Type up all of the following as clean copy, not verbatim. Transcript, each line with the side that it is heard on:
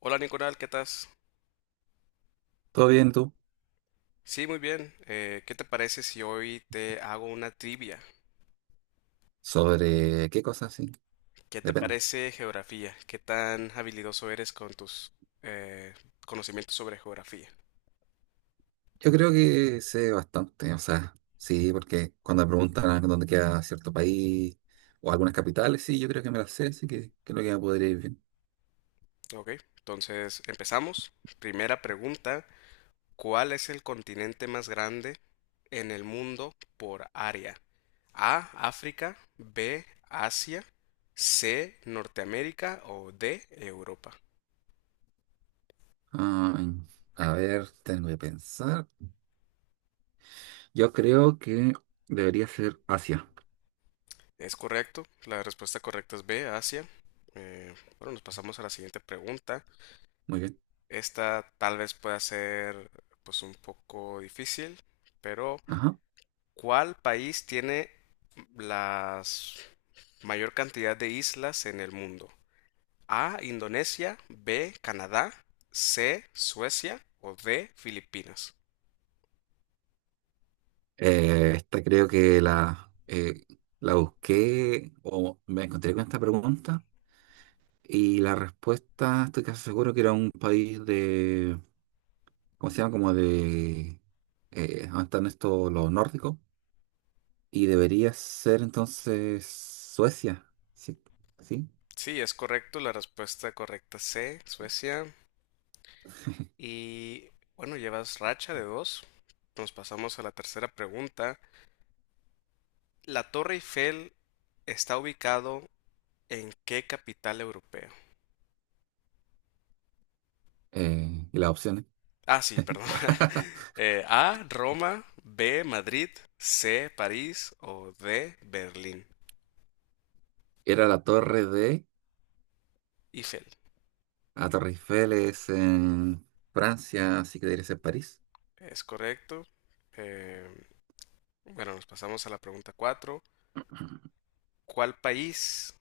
left: Hola Nicolás, ¿qué estás?
right: ¿Todo bien tú?
left: Sí, muy bien. ¿Qué te parece si hoy te hago una trivia?
right: ¿Sobre qué cosas? Sí,
left: ¿Qué te
right: depende.
left: parece geografía? ¿Qué tan habilidoso eres con tus eh, conocimientos sobre geografía?
right: Yo creo que sé bastante, o sea, sí, porque cuando me preguntan a dónde queda cierto país o algunas capitales, sí, yo creo que me las sé, así que creo que me podría ir bien.
left: Ok, entonces empezamos. Primera pregunta, ¿cuál es el continente más grande en el mundo por área? A, África; B, Asia; C, Norteamérica; o D, Europa.
right: Ay, a ver, tengo que pensar. Yo creo que debería ser Asia.
left: Es correcto, la respuesta correcta es B, Asia. Eh, bueno, nos pasamos a la siguiente pregunta.
right: Muy bien.
left: Esta tal vez pueda ser pues un poco difícil, pero
right: Ajá.
left: ¿cuál país tiene la mayor cantidad de islas en el mundo? A, Indonesia; B, Canadá; C, Suecia; o D, Filipinas.
right: Esta creo que la busqué o me encontré con esta pregunta y la respuesta estoy casi seguro que era un país, ¿cómo se llama? Como de... ¿Dónde están estos los nórdicos? Y debería ser entonces Suecia, ¿sí? ¿Sí?
left: Sí, es correcto, la respuesta correcta es C, Suecia. Y bueno, llevas racha de dos. Nos pasamos a la tercera pregunta. ¿La Torre Eiffel está ubicado en qué capital europea?
right: Y las opciones.
left: Ah, sí, perdón. A, Roma; B, Madrid; C, París; o D, Berlín.
right: Era la torre de...
left: Eiffel,
right: La Torre Eiffel es en Francia, así que debería ser París.
left: es correcto. Eh, bueno, nos pasamos a la pregunta 4. ¿Cuál país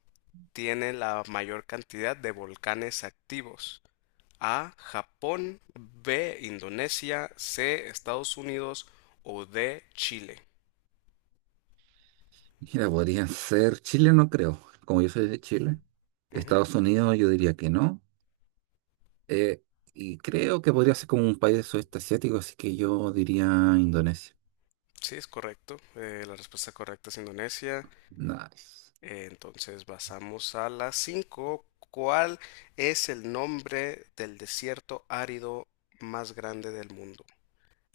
left: tiene la mayor cantidad de volcanes activos? A, Japón. B, Indonesia. C, Estados Unidos. O D, Chile.
right: Mira, podrían ser Chile, no creo. Como yo soy de Chile.
left: Ujú.
right: Estados Unidos, yo diría que no. Eh, y creo que podría ser como un país de sudeste asiático, así que yo diría Indonesia.
left: Sí, es correcto. La respuesta correcta es Indonesia.
right: Nice.
left: Entonces pasamos a la 5. ¿Cuál es el nombre del desierto árido más grande del mundo?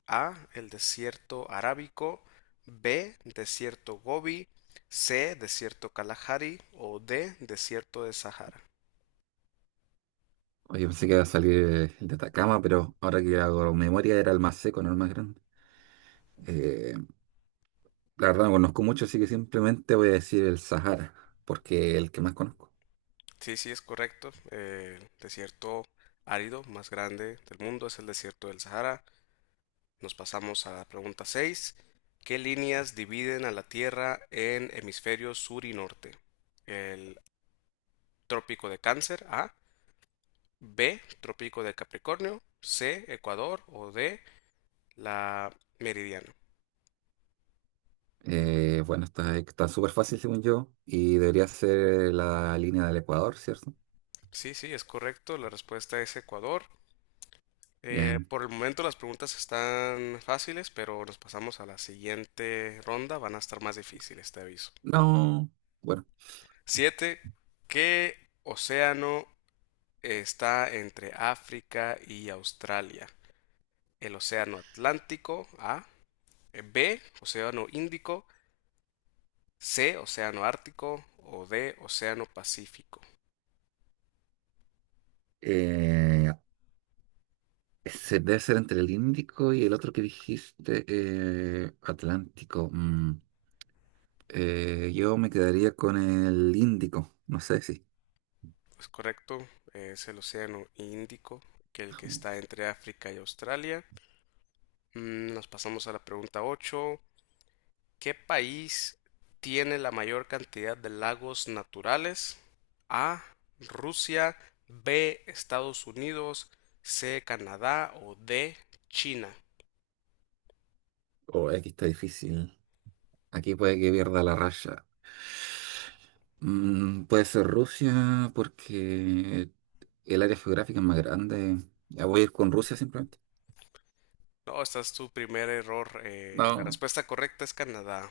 left: A, el desierto arábico. B, desierto Gobi. C, desierto Kalahari. O D, desierto de Sahara.
right: Oye, pensé que iba a salir el de Atacama, pero ahora que hago memoria era el más seco, no el más grande. Eh, la verdad no conozco mucho, así que simplemente voy a decir el Sahara, porque es el que más conozco.
left: Sí, sí, es correcto. El desierto árido más grande del mundo es el desierto del Sahara. Nos pasamos a la pregunta 6. ¿Qué líneas dividen a la Tierra en hemisferios sur y norte? El trópico de Cáncer, A. B, trópico de Capricornio. C, Ecuador. O D, la meridiana.
right: Bueno, está súper fácil según yo y debería ser la línea del Ecuador, ¿cierto?
left: Sí, sí, es correcto. La respuesta es Ecuador.
right: Bien.
left: Por el momento las preguntas están fáciles, pero nos pasamos a la siguiente ronda. Van a estar más difíciles, te aviso.
right: No, bueno.
left: Siete, ¿qué océano está entre África y Australia? El océano Atlántico, A. B, océano Índico. C, océano Ártico. O D, océano Pacífico.
right: eh, Debe ser entre el Índico y el otro que dijiste, Atlántico. Yo me quedaría con el Índico, no sé si.
left: Es correcto, es el océano Índico, que el que está entre África y Australia. Nos pasamos a la pregunta 8. ¿Qué país tiene la mayor cantidad de lagos naturales? A, Rusia. B, Estados Unidos. C, Canadá. O D, China.
right: Oh, aquí está difícil. Aquí puede que pierda la raya. Puede ser Rusia porque el área geográfica es más grande. Ya voy a ir con Rusia simplemente.
left: No, esta es tu primer error. La
right: No,
left: respuesta correcta es Canadá.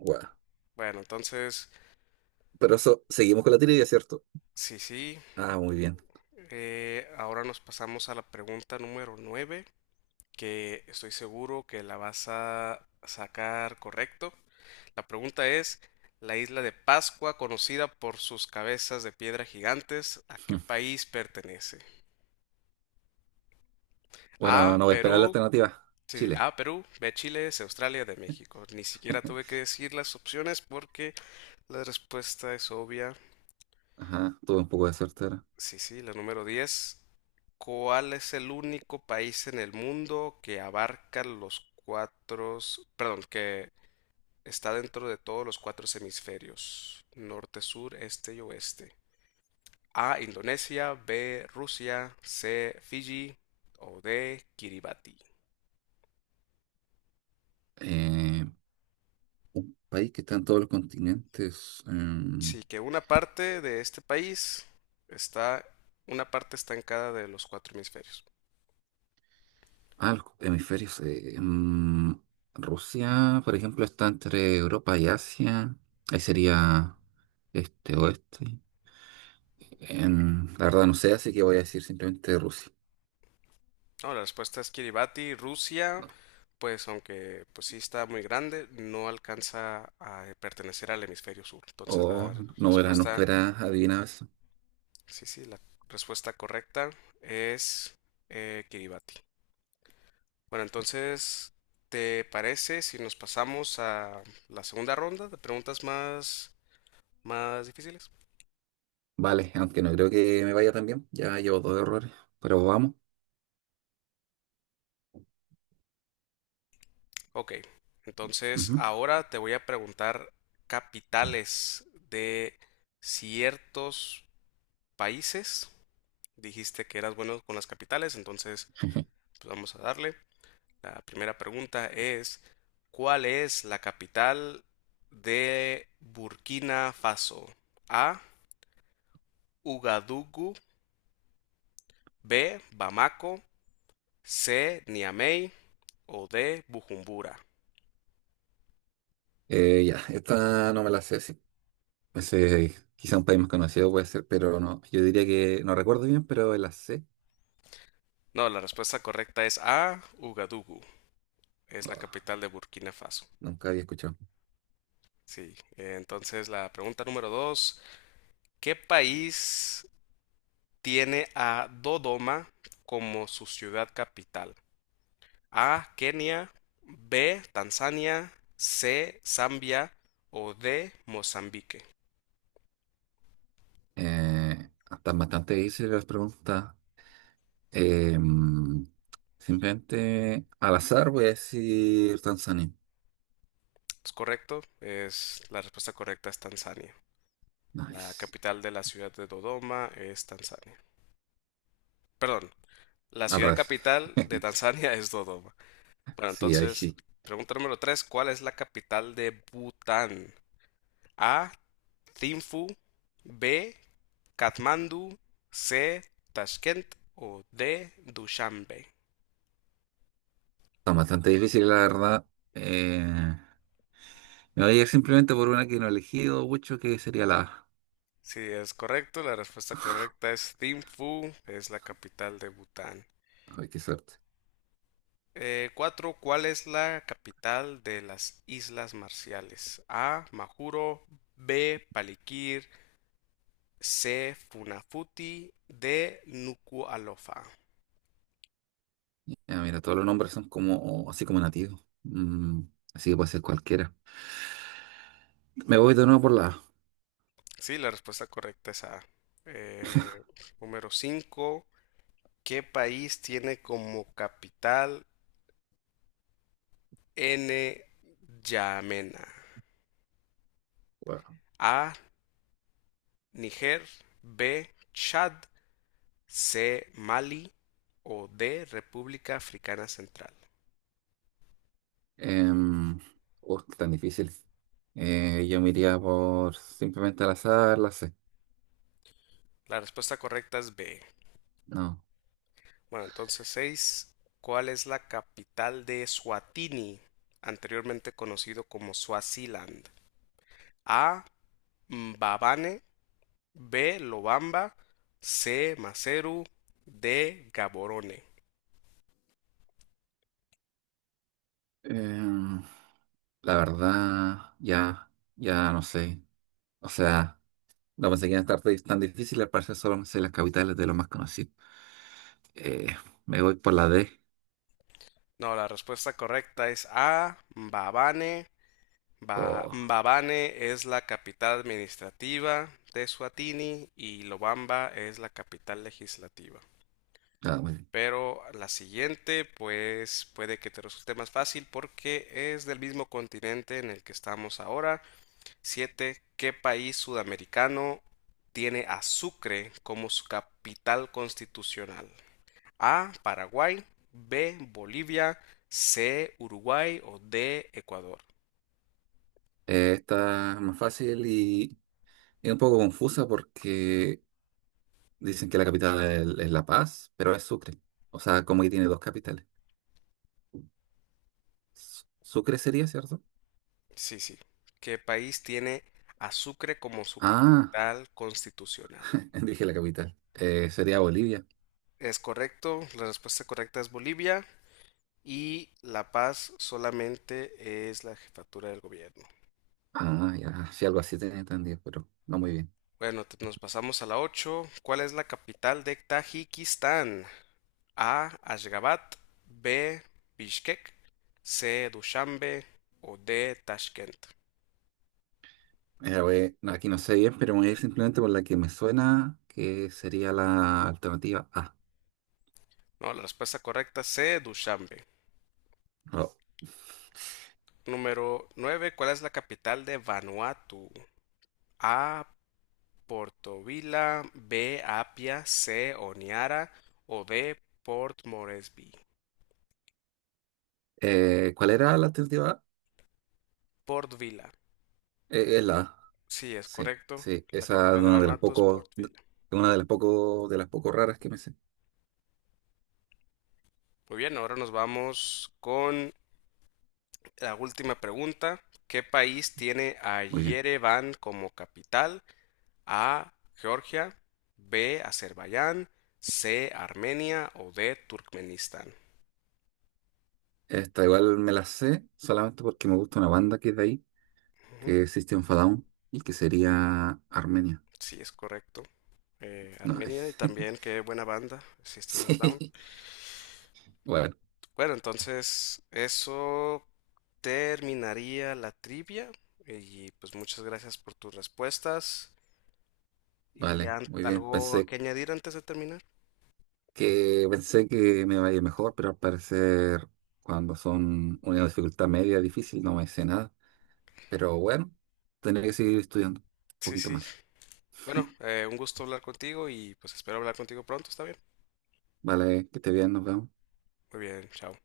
right: guau.
left: Bueno, entonces,
right: Pero eso, seguimos con la trivia, ¿cierto?
left: sí, sí.
right: Ah, muy bien.
left: Ahora nos pasamos a la pregunta número 9, que estoy seguro que la vas a sacar correcto. La pregunta es, la isla de Pascua, conocida por sus cabezas de piedra gigantes, ¿a qué país pertenece?
right: Bueno,
left: A,
right: no voy a esperar la
left: Perú,
right: alternativa.
left: sí, sí,
right: Chile.
left: A, Perú; B, Chile; C, Australia; D, México. Ni siquiera tuve que decir las opciones porque la respuesta es obvia.
right: Ajá, tuve un poco de suerte ahora.
left: Sí, sí, la número 10. ¿Cuál es el único país en el mundo que abarca los cuatro, perdón, que está dentro de todos los cuatro hemisferios? Norte, sur, este y oeste. A, Indonesia. B, Rusia. C, Fiji. O D, Kiribati.
right: Eh, País que está en todos los continentes.
left: Sí, que una parte de este país está. Una parte está en cada de los cuatro hemisferios.
right: Ah, los hemisferios. Rusia, por ejemplo, está entre Europa y Asia. Ahí sería este oeste. La verdad no sé, así que voy a decir simplemente Rusia.
left: No, la respuesta es Kiribati, Rusia. Pues aunque pues sí está muy grande, no alcanza a pertenecer al hemisferio sur.
right: O
left: Entonces la
right: no verás, nunca
left: respuesta,
right: verás adivinado eso.
left: sí, sí, la respuesta correcta es Kiribati. Bueno, entonces, ¿te parece si nos pasamos a la segunda ronda de preguntas más difíciles?
right: Vale, aunque no creo que me vaya tan bien. Ya llevo dos errores, pero vamos.
left: Ok, entonces
right: Ujú.
left: ahora te voy a preguntar capitales de ciertos países. Dijiste que eras bueno con las capitales, entonces pues vamos a darle. La primera pregunta es, ¿cuál es la capital de Burkina Faso? A, Ugadugu; B, Bamako; C, Niamey; o D, Bujumbura.
right: Ya, Esta no me la sé, sí. Ese, quizá un país más conocido puede ser, pero no. Yo diría que no recuerdo bien, pero la sé.
left: No, la respuesta correcta es A, Ugadugu. Es la
right: Oh,
left: capital de Burkina Faso.
right: nunca había escuchado.
left: Sí. Entonces, la pregunta número dos. ¿Qué país tiene a Dodoma como su ciudad capital? A, Kenia. B, Tanzania. C, Zambia. O D, Mozambique.
right: Están bastante difíciles las preguntas. Eh, mm, Simplemente al azar voy a decir Tanzania.
left: ¿Es correcto? Es, la respuesta correcta es Tanzania. La
right: Nice.
left: capital de la ciudad de Dodoma es Tanzania. Perdón, la
right: Al
left: ciudad
right: revés.
left: capital de Tanzania es Dodoma. Bueno,
right: Sí, ahí
left: entonces,
right: sí.
left: pregunta número 3: ¿cuál es la capital de Bután? A, Thimphu; B, Katmandú; C, Tashkent; o D, Dushanbe.
right: Está bastante difícil la verdad. Me voy a ir simplemente por una que no he elegido mucho, que sería la A.
left: Si es correcto, la respuesta correcta es Thimphu, es la capital de Bután.
right: Ay, qué suerte.
left: Cuatro, ¿cuál es la capital de las Islas Marciales? A, Majuro; B, Palikir; C, Funafuti; D, Nuku'alofa.
right: Ya, mira, todos los nombres son como así como nativos. Así que puede ser cualquiera. Me voy de nuevo por la A.
left: Sí, la respuesta correcta es A. Eh, Número 5, ¿qué país tiene como capital N. Yamena?
right: Wow.
left: A, Niger. B, Chad. C, Mali. O D, República Africana Central.
right: Em, Qué tan difícil. Yo me iría por simplemente al azar, la C.
left: La respuesta correcta es B.
right: No.
left: Bueno, entonces 6, ¿cuál es la capital de Suatini, anteriormente conocido como Suaziland? A, Mbabane. B, Lobamba. C, Maseru. D, Gaborone.
right: Em, la verdad, ya no sé. O sea, no pensé que iban a estar tan difíciles, al parecer solo me sé las capitales de los más conocidos. Eh, Me voy por la D.
left: No, la respuesta correcta es A, Mbabane. Ba-
right: O
left: Mbabane es la capital administrativa de Suatini y Lobamba es la capital legislativa.
right: nada, muy bien.
left: Pero la siguiente, pues puede que te resulte más fácil porque es del mismo continente en el que estamos ahora. Siete, ¿qué país sudamericano tiene a Sucre como su capital constitucional? A, Paraguay. B, Bolivia. C, Uruguay. O D, Ecuador.
right: Esta es más fácil y es un poco confusa porque dicen que es La Paz, pero es Sucre. O sea, como que tiene dos capitales. Sucre sería, ¿cierto?
left: Sí, sí. ¿Qué país tiene a Sucre como su
right: Ah,
left: capital constitucional?
right: dije la capital. Sería Bolivia.
left: Es correcto. La respuesta correcta es Bolivia. Y La Paz solamente es la jefatura del gobierno.
right: Ah, ya, sí, algo así tenía entendido, pero no muy bien.
left: Bueno, te- nos pasamos a la ocho. ¿Cuál es la capital de Tajikistán? A, Ashgabat; B, Bishkek; C, Dushanbe; o D, Tashkent.
right: Mira, no, aquí no sé bien, pero me voy a ir simplemente por la que me suena, que sería la alternativa A.
left: No, la respuesta correcta C, Dushanbe.
right: No.
left: Número 9, ¿cuál es la capital de Vanuatu? A, Portovila; B, Apia; C, Oniara; o D, Port Moresby.
right: ¿Cuál era la alternativa A?
left: Port Vila.
right: Es la A.
left: Sí, es
right: Sí,
left: correcto.
right: sí,
left: La
right: esa es
left: capital de Vanuatu es Port Vila.
right: una de las pocos, de las poco raras que me sé.
left: Muy bien, ahora nos vamos con la última pregunta. ¿Qué país tiene a
right: Muy bien.
left: Yerevan como capital? A, Georgia. B, Azerbaiyán. C, Armenia. O D, Turkmenistán.
right: Esta igual me la sé solamente porque me gusta una banda que es de ahí,
left: Ujú.
right: que es System of a Down, y que sería Armenia.
left: Sí, es correcto.
right: No,
left: Armenia y también qué buena banda, System of a Down.
right: sí. Bueno,
left: Bueno, entonces eso terminaría la trivia. Y pues muchas gracias por tus respuestas. ¿Y
right: vale,
left: an-
right: muy bien.
left: algo que añadir antes de terminar?
right: Pensé que me vaya mejor, pero al parecer cuando son una dificultad media difícil no me sé nada. Pero bueno, tendré que seguir estudiando un
left: Sí,
right: poquito
left: sí.
right: más.
left: Bueno, un gusto hablar contigo y pues espero hablar contigo pronto, ¿está bien?
right: Vale, que esté bien, nos vemos.
left: Muy bien, chao.